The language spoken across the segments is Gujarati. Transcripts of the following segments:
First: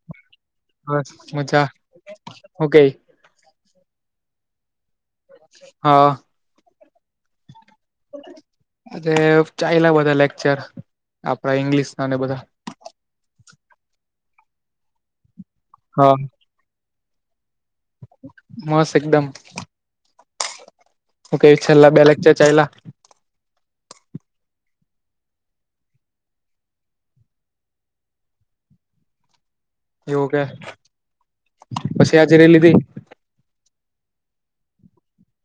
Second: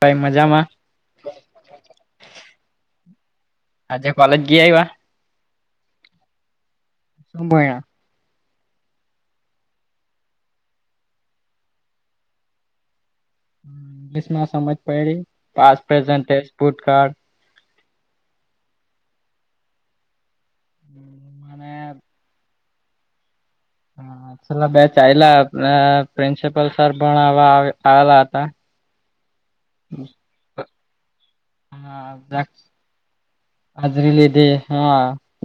ભાઈ મજામાં બસ મજા હું કે. આજે કોલેજ ગી આઈવા. હા. શુ ભણ્યા? આજે ચાઈલા બધા લેક્ચર આપડા ઇંગ્લિશ નાને બધા. ઇંગલિશ માં સમજ પડી પાસ્ટ પ્રેસન્ટ ટેન્સ ભૂતકાળ મસ એકદમ. હું કઈ મને છેલ્લા બે લેક્ચર ચાઈલા. છેલા બે ચાઈલા ને પ્રિન્સિપલ સર પણ આવા આયેલા હતા. એવુ કે પછી હા હાજરી લીધી. હાજરી લીધી હા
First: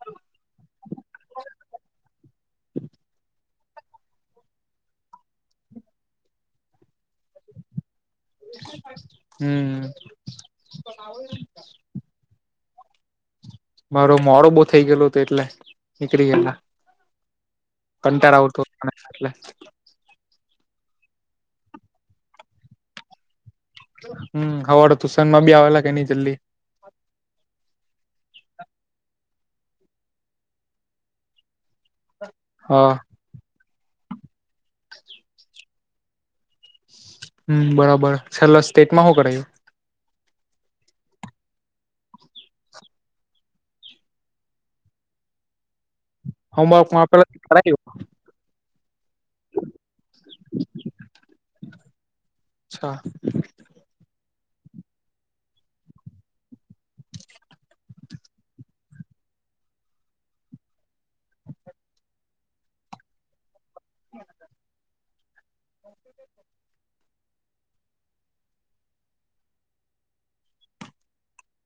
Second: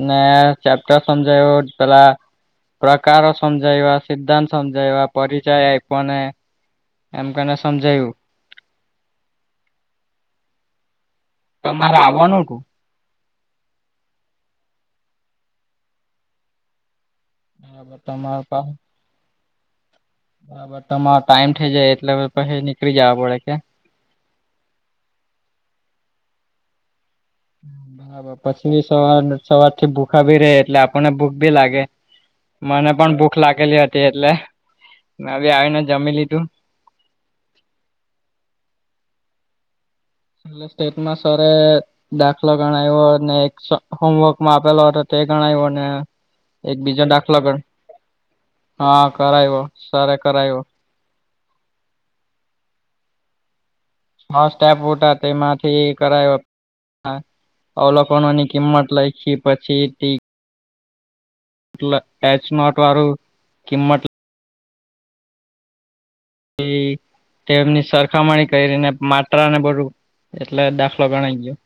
ને ચેપ્ટર સમજાયો પેલા પ્રકારો સમજાયવા સિધ્ધાંત સમજાયવા પરિચય આયપોને એમ કને સમજાયવું. હમ્મ. તમારે આવાનું હતું. મારો મોડો બહુ થઇ ગયેલો હતો એટલે નીકળી ગયેલા. બરાબર કંટાર તમાર આવતો મને એટલે. બરાબર તમારો ટાઈમ થઇ જાય એટલે પછી નીકળી જવા પડે કે હમ્મ હવારે ટુશનમાં બી આવે [unintelligible] ની જલ્દી બરાબર પછી સર સવારથી ભૂખા બેહી રે એટલે આપણને ભૂખ બી લાગે. મને હા પણ ભૂખ લાગેલી હતી એટલે મેં બી આવીને જમી લીધું. હમ્મ બરાબર છેલ્લો સ્ટેટમાં હું કરાયું. છેલ્લે સ્ટેટમાં સરે દાખલો ગણાયો ને એક હોમવર્કમાં આપેલો હતો તે ગણાયો અને હોમવર્કમાં એકબીજા આપેલા દાખલોગણ કરાયું હા કરાયવો સરે કરાયો. અચ્છા. હા સ્ટેપ વોટા તેમાંથી કરાયો. હા અવલોકનો ની કિંમત લઈખી પછી [unintelligible] નોટવાર કિમત તેમની સરખામણી કરીને માત્રા ને બધું એટલે દાખલો ગણાઈ ગ્યો.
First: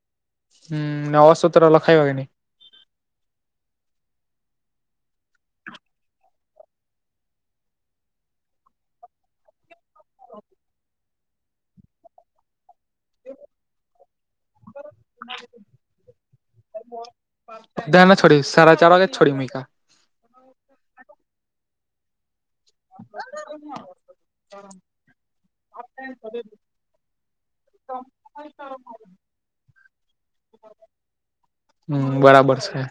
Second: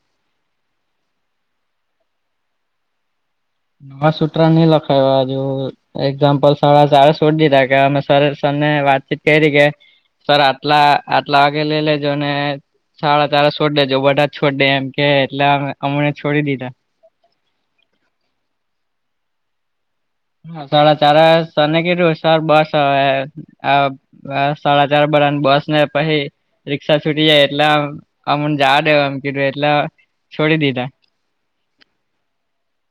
હમ્મ નવા સુત્ર લખાઈવા એને. નવા સૂત્ર નહી લખાઈવા હજુ એક્ઝામ્પલ સાડા ચારે છોડી દીધા કે અમે સ સરને વાત કેરી કે સર આટલા આટલા વાગે લઈ લેજો અને સાડા ચાર વાગે છોડી દેજો બધા છોડે એમ કે એટલે અમને છોડી દીધા ધ ના છોડી સાડા ચાર વાગે જ છોડી મૈકા હ સાડા ચારે સર ને કીધું સર બસ અ આ સાડા ચાર બડાને બસ ને પછી રિક્ષા છૂટી જાય એટલે અમન જાવા દેવાન કીધું એટલે છોડી દીધા. હમ્મ બરાબર છે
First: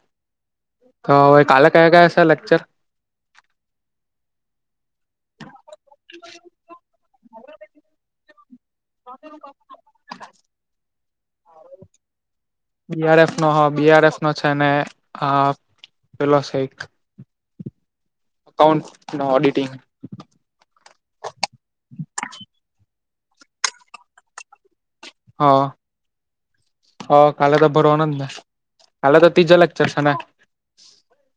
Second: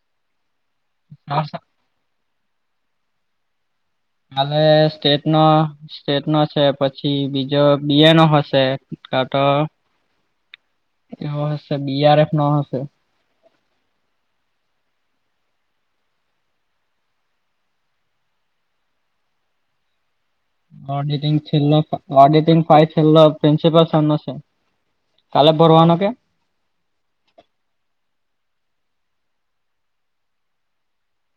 તો હવે કાલે કયા કયા સે લેકચર. કાલે સ્ટેટ નો સ્ટેટ નો છે પછી બીજો બીજા નો હશે કાતો એવ હશે બી. આર. એફ. નો હશે. બીઆરએફ નો બી. આર. એફ. નો છે ને અ પેલો છેએક કાઉન્ટ ન ઓડીટિંગ. ઓડિટંગ છેલ્લો ઓડિટિંગ ફાય છેલ્લો પ્રિન્સિપલ સર નો છે. હ કાલે ભરવાનો કે હ કાાલ તો બરોું આનંદ કાાલ તો ત્રીજા લચર છે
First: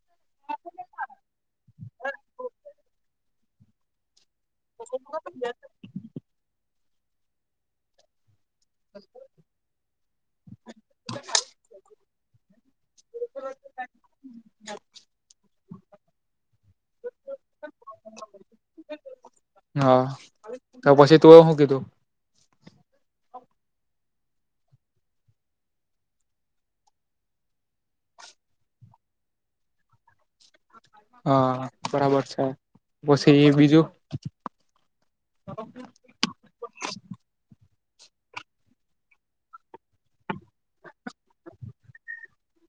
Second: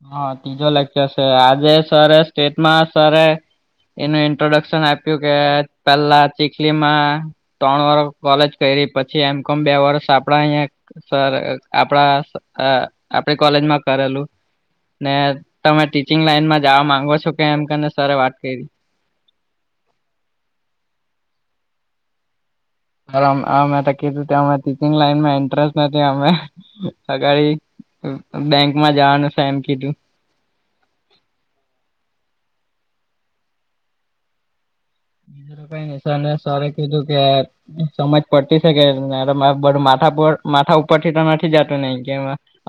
હા ત્રીજો લખ છે આજે સર સ્ટેટમાં સર એનું ઇન્ટ્રોડક્શન આપ્યું કે પેલા ચીખલીમાં ત્રણ વર કોલેજ કરી પછી એમ કોમ બે વર્ષ આપડા અહીં સર આપણા આપડી કોલેજમાં કરેલું ને તમે ટીચિંગ લાઈન માં જવા માંગો છો કે એમ કને સર વાત કરી હા તો પછી તું શું કીધું કીધું ટીચિંગ લાઈનમાં ઇન્ટરેસ્ટ નથી અમે અગ બેંકમાં જવાનું ફેમ કીધું હા બરાબર છે બછી એ બીજું બીજું તો કંઈ નહીં ને સરરે કીધું કેાર સમજ પતી શકેને બું માથા માથા ઉપર થી તો નથી જતું ને કે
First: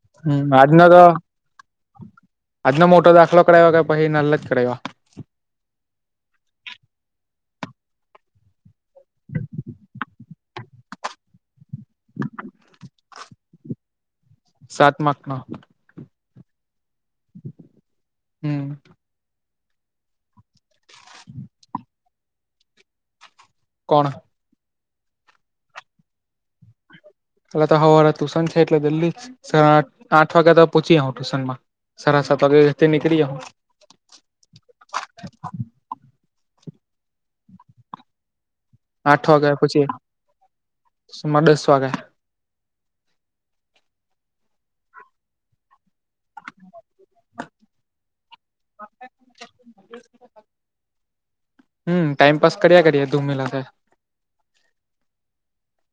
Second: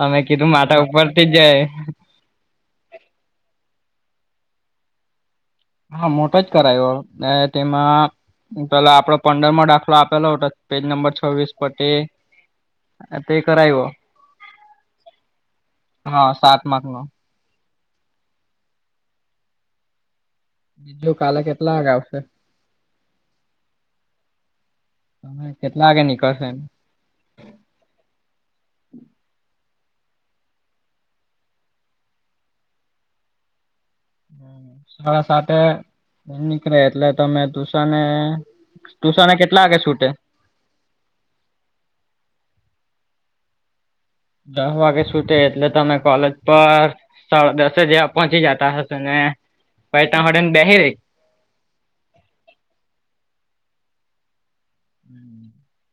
અમે હમ કીધું માટા ઉપરથી જ જાય અજનો મોટો દાખલો ક કરાાવવા ક કે પછ નલ જ ક કરઢવા હા મોટો જ કરાયો તેમાં પેલા આપડો પંદરમાં દાખલો આપેલો હતો પેજ નંબર છવ્વીસ પ તે એ કરું સાત માખમાં હા સાત માગનો હમ બીજું કાલે કેટલા વાગે આવશે કોણ તમે કેટલા વાગે નીકળશે એ એલા તો હ ટુશન છે એટલે જલ્દી આ આઠ વાગ્યા તો પહોચી ટુશન માં સારાસાત વાગ્યે હયાતી નિકલયો હુ સાડા સાત નીકળે એટલે તમે તુશાને તુશાને ‌કેટલા વાગે છૂટે સુમર દસવાગે દસ વાગે સુટે એટલે તમે કોલેજ પર સ દસજ પહંચી જતા હ સુને પૈ ત હોડન બેહી રહી હમ ટાઈમપાસ કર્યા કર્યા ધૂમ મિલાશે [unintelligible]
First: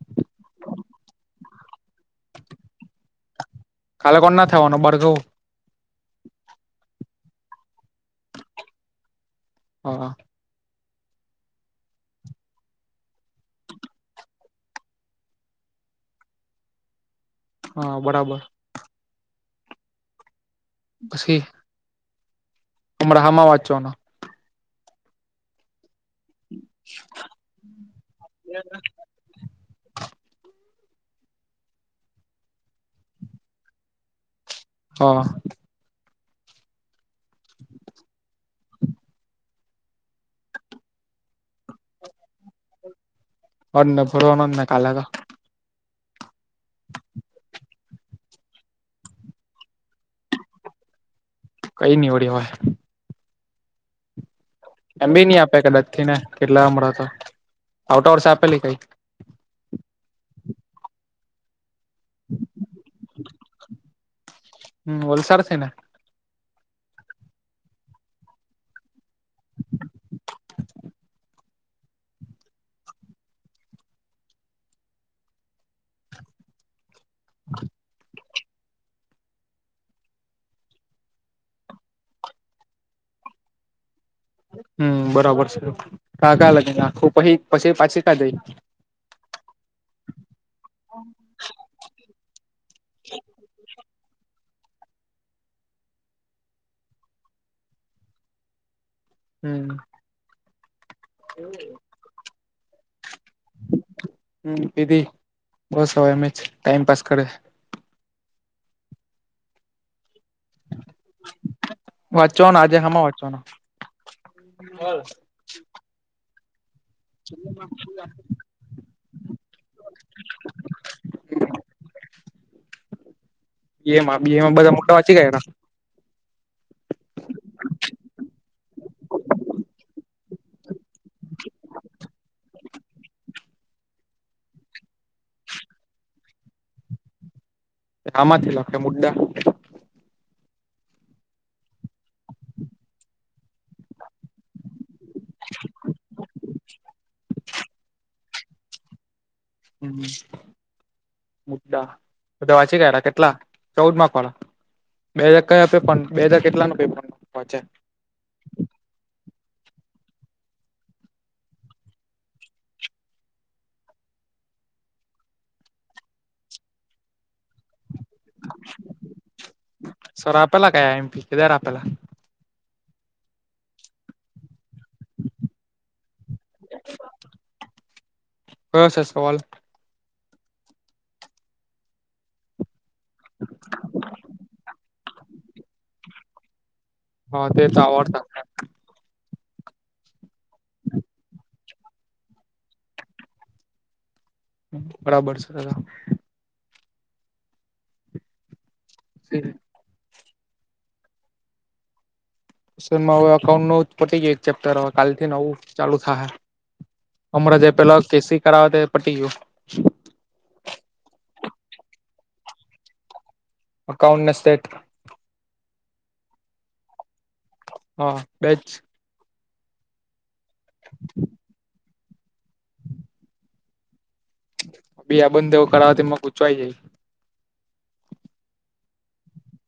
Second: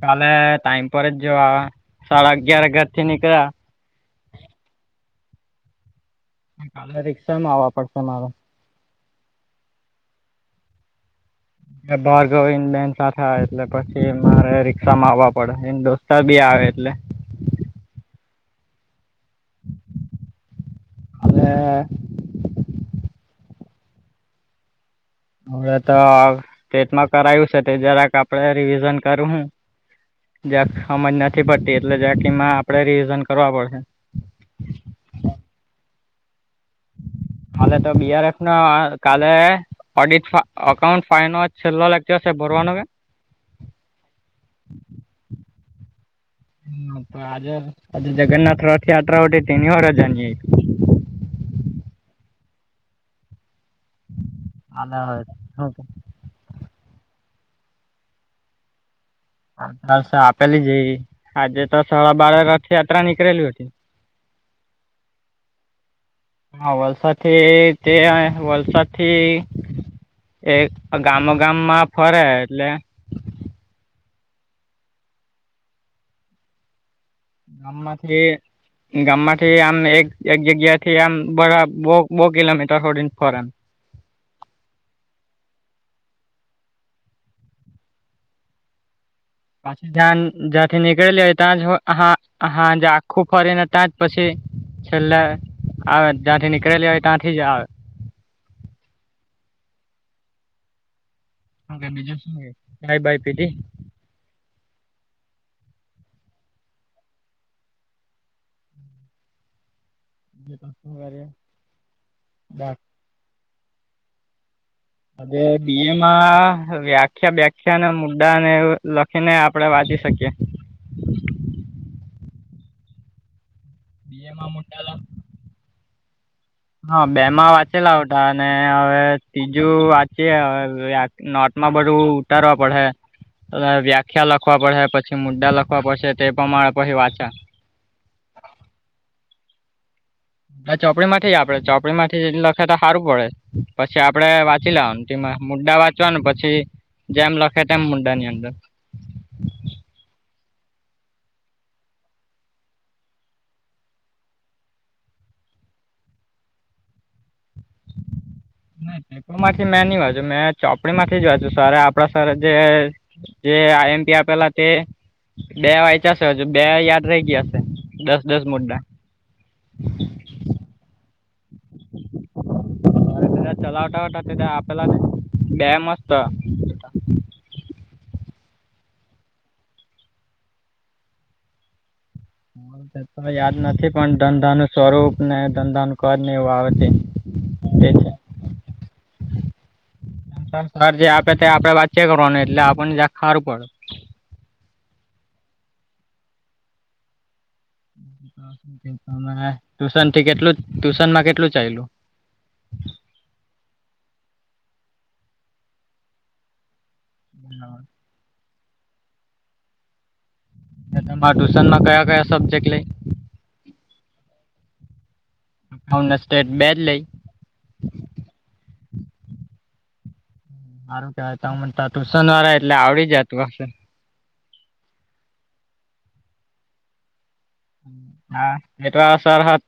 કાલે ટાઈમ પર જ જોવા સાડા અગયાર અગયાર થી નીકળ્યા કાલે કોણ ના થવાનો બળગઉ કાલે રિક્ષામાં આવવા પડશે મારો હા ભારગવિન બેન સાથે આવે એટલે પછી મારે રિક્ષા માં આવવા પડે એ દોસ્ત બી આવે એટલે હા બરાબર બસી કાલે અમરા હમાવાદ છો ના હવે તો તેટમાં કરાયું છે તે જરાક આપણે રિવિઝન કરું હું જ સમજ નથી પડતી એટલે જંકીમાં આપડે રિવિઝન કરવા પડશે હા હા તો વિયાર કાલે ઓડીટ અકાઉન્ટ ફાનન્સ છેલ્લો લાગજ છે ભરવાનું કે અ ના ભોરવા ના કાગ હ તો આજે આજે જગન્નાથ રથયાત્રા હો તેની વાર જનીય કઈ નની ઓળ હોય એમ બી નહી આપે આઈતી કદાચ થી ને કેટલા હમણા આવતા વર્ષે આપેલી કઈ હા આપેલી જ આજે તો સડા બાર રથયાત્રા નીકળેલી હતી. હમ વલસાડ થી ને હા વલસાડ તે તે વલસાડ થી એ ગામો ગામમાં ફરે એટલે ગામમાં થી ગામ માંથી આમ એક એક જગ્યા થી આમ બરા બો બો કિલોમીટર હોડીને ફરે હમ બરાબર છે કાકા લગેના પછ પછી પાછી કા ગઈ? પાછી જ્યા જ્યાંથી નીકળે હોય ત્યાં જ હા હા આખું ફરીને ત્યાં જ પછી છેલ્લે આવે જ્યાંથી નીકળેલી હોય ત્યાંથી જ આવે. હમ્મ ચાઈ બાઈ પીધી. હમ્મ પીધી બસ હવે એમેજ ટાઈમ પાાસ કરે. વાંચવાનો આજે હામાં વાંચવાનો હવે બીએમાં વ્યા વ્યાખ્યા બ્યાખ્યા ના મુદ્દાને લખીને આપણેે વાંચી શકીએ. બીએમા બીએમાં બધા મુદ્દા મોટા વાંચી ગયા હા બે માં વાંચેલા આવઠા અને હવે ત્રીજું નોટમાં બધું ઉતારવા પડે. વ્યાખ્યા લખવા પડશે પછી મુદ્દા લખવા પડશે તે પમાણે પછી વાંચા આમાંથી લખે મુદ્દા ચોપડી થી જ આપડે ચોપડી થી લખે તો સારું પડે પછી આપડે વાંચી લેવાનું. મુદ્દા વાંચવાનું પછી જેમ લખે તેમ મુદ્દા ની અંદર. હમ્મ મુદ્દા બધા વાંચી ગયેલા કેટલા ચૌદ માં પડ બે હજાર કયા પેપરનું પણ બે હાજાર કેટલા નું વાંચ્યા. માંથી મેં ની વાંચુ મેં ચોપડી માંથી જ વાંચુ સરે આપણા સરે જે જે આઈએમપી આપેલા તે બે વાચાશે હજુ બે યાદ રહી ગયા હશે. દસ દસ મુદ્દા સર આપેલા કયા એમપી કેધાર આપેલા. હ બધા ચલાવટ આપેલા બે મસ્ત. કાયો સે સવાલ હ તો યાદ નથી પણ ધંધા નું સ્વરૂપ ને ધંધા નું કર ને એવું આવે તે. હા તે તો આવડતા સર જે આપે ત આપડે વાંચ્યા કરવાનું એટલે આપણને જ હારું પડે. બરાબર સે ટ્યુશન થી કેટલું ટ્યુશન માં કેટલું ચાલલું સનમાં હવે અઉન્ટમાનુ પટી ગયું એક ચેપ્ટર હવે કાલ થી નવું ચાલુ થાહે હમણાં જે પેલા કેસી કરાવ તે પટી ગયું. તમારે ટ્યુશન માં કયા કયા સબ્જેક્ટ લે. અકાઉન્ટને સ્ટેટ કાઉન્ટ ને સ્ટેટ બેજ લઈ હા બેજ હારું કેવાય ત તમન ટુશન વાળા એટલે આવડી જતું હશે. બી આ બંધ એવ કરાવવાથીમાં પૂછવા જાય હા નહીં તો આ સર હત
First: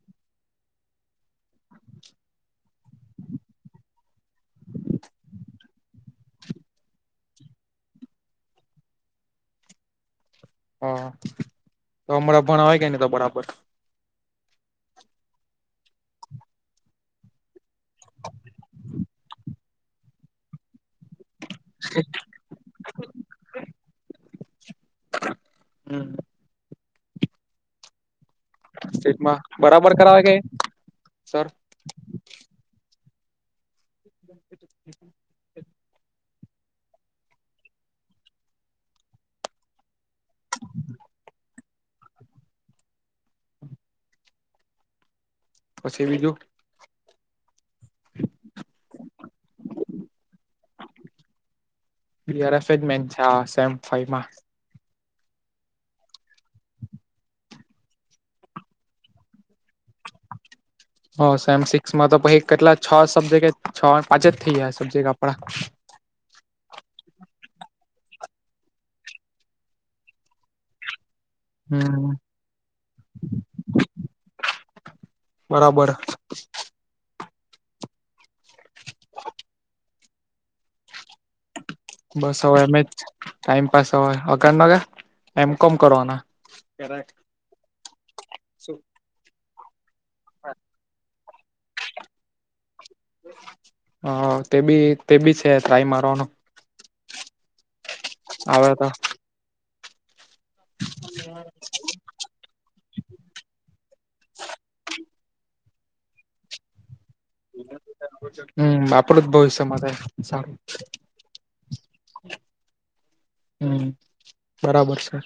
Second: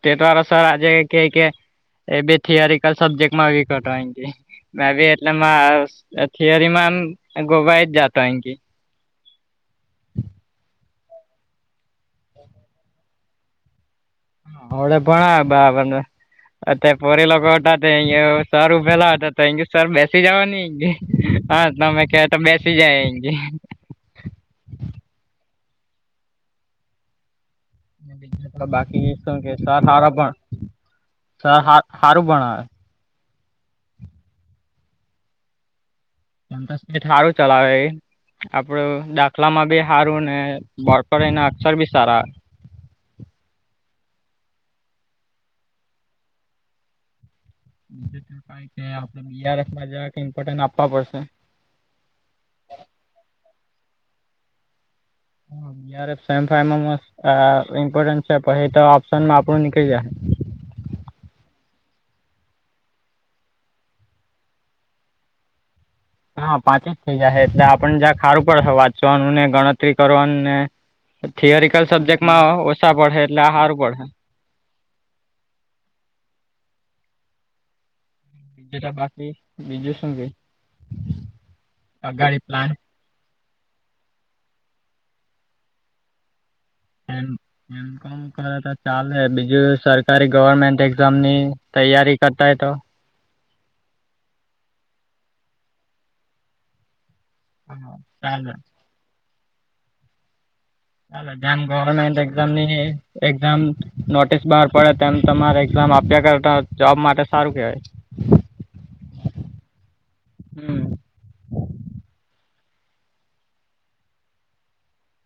ટેટ વાળા સર આજે કે કે એ બે થિયરિકલ સબ્જેક્ટ મા મે બી એટલે થિયરી માંમ ગોવાઈ જ જાતો અ હ તો અમરાં ભણાવય કે નહી તો બરાબર હડે ભણ બબર ને અત પોરી લોકો હતા અયા સર ઉભેલા હતા તો અ સર બેસી જવા ન અ હા તમે કવા તો બેસી જાય એ બાકી શું સ્ટેટમાં કે સર બરાબર સાર કરાવે પણ કે સર સારું પણ આવે બ એેઠારું ચલાવે આપડું દાખલા માં બી સારું ને ભરપ એના અક્ષર બી સારા પછી બીજું બ ક કે આપડે બીારફ ઇમ્પોર્ટ આપવા પડશે બરફનેમાઈમાં ફ સેવ ફમાં મો ઇમ્પોર્ટન્ટ છે તો ઓપ્શન માં આપણું નીકળી જશે હ સેમ સિક્સમાં તો પછ કેટલા છ સબ્ેક્ટ છ પાંચે જ થઈ જયા સબ્જેક્ટ આપડા હા પાંચ જ થઇ જાયશે એટલે આપણ જ્યાં ખારું પડશે વાંચવાનુંને ગણતરી કરો ને થથીયોરિકલ હમ સબ્જેક્ટમાં ઓછા પડે એટલે આ સારું પડે બરાબર બીજુંટ બાકી બીજું શું કે બસ અગાડી હ પ્લાન એમ જ ટાઈમપાસ હો અગાર ન ગ એમ કોમ કરવાના એમમ કર તો ચાલે બીજું સરકારી ગવર્મેન્ટ એક્ઝામની તૈયારી કરતા હૈ તો હ તે બી તે બી છે ટ્રાય મારવાનું હા ત આવે તો હમ ગવર્મેન્ટ એામ ની એકમ નોટિસ બહાર પડે તેમ તમારે એક્ઝામ આપ્યા કરતા જોબ માટે સારું કેવાય હમ આપડું જ ભવિષ્યમાં સારું હમ હમ બરાબર છે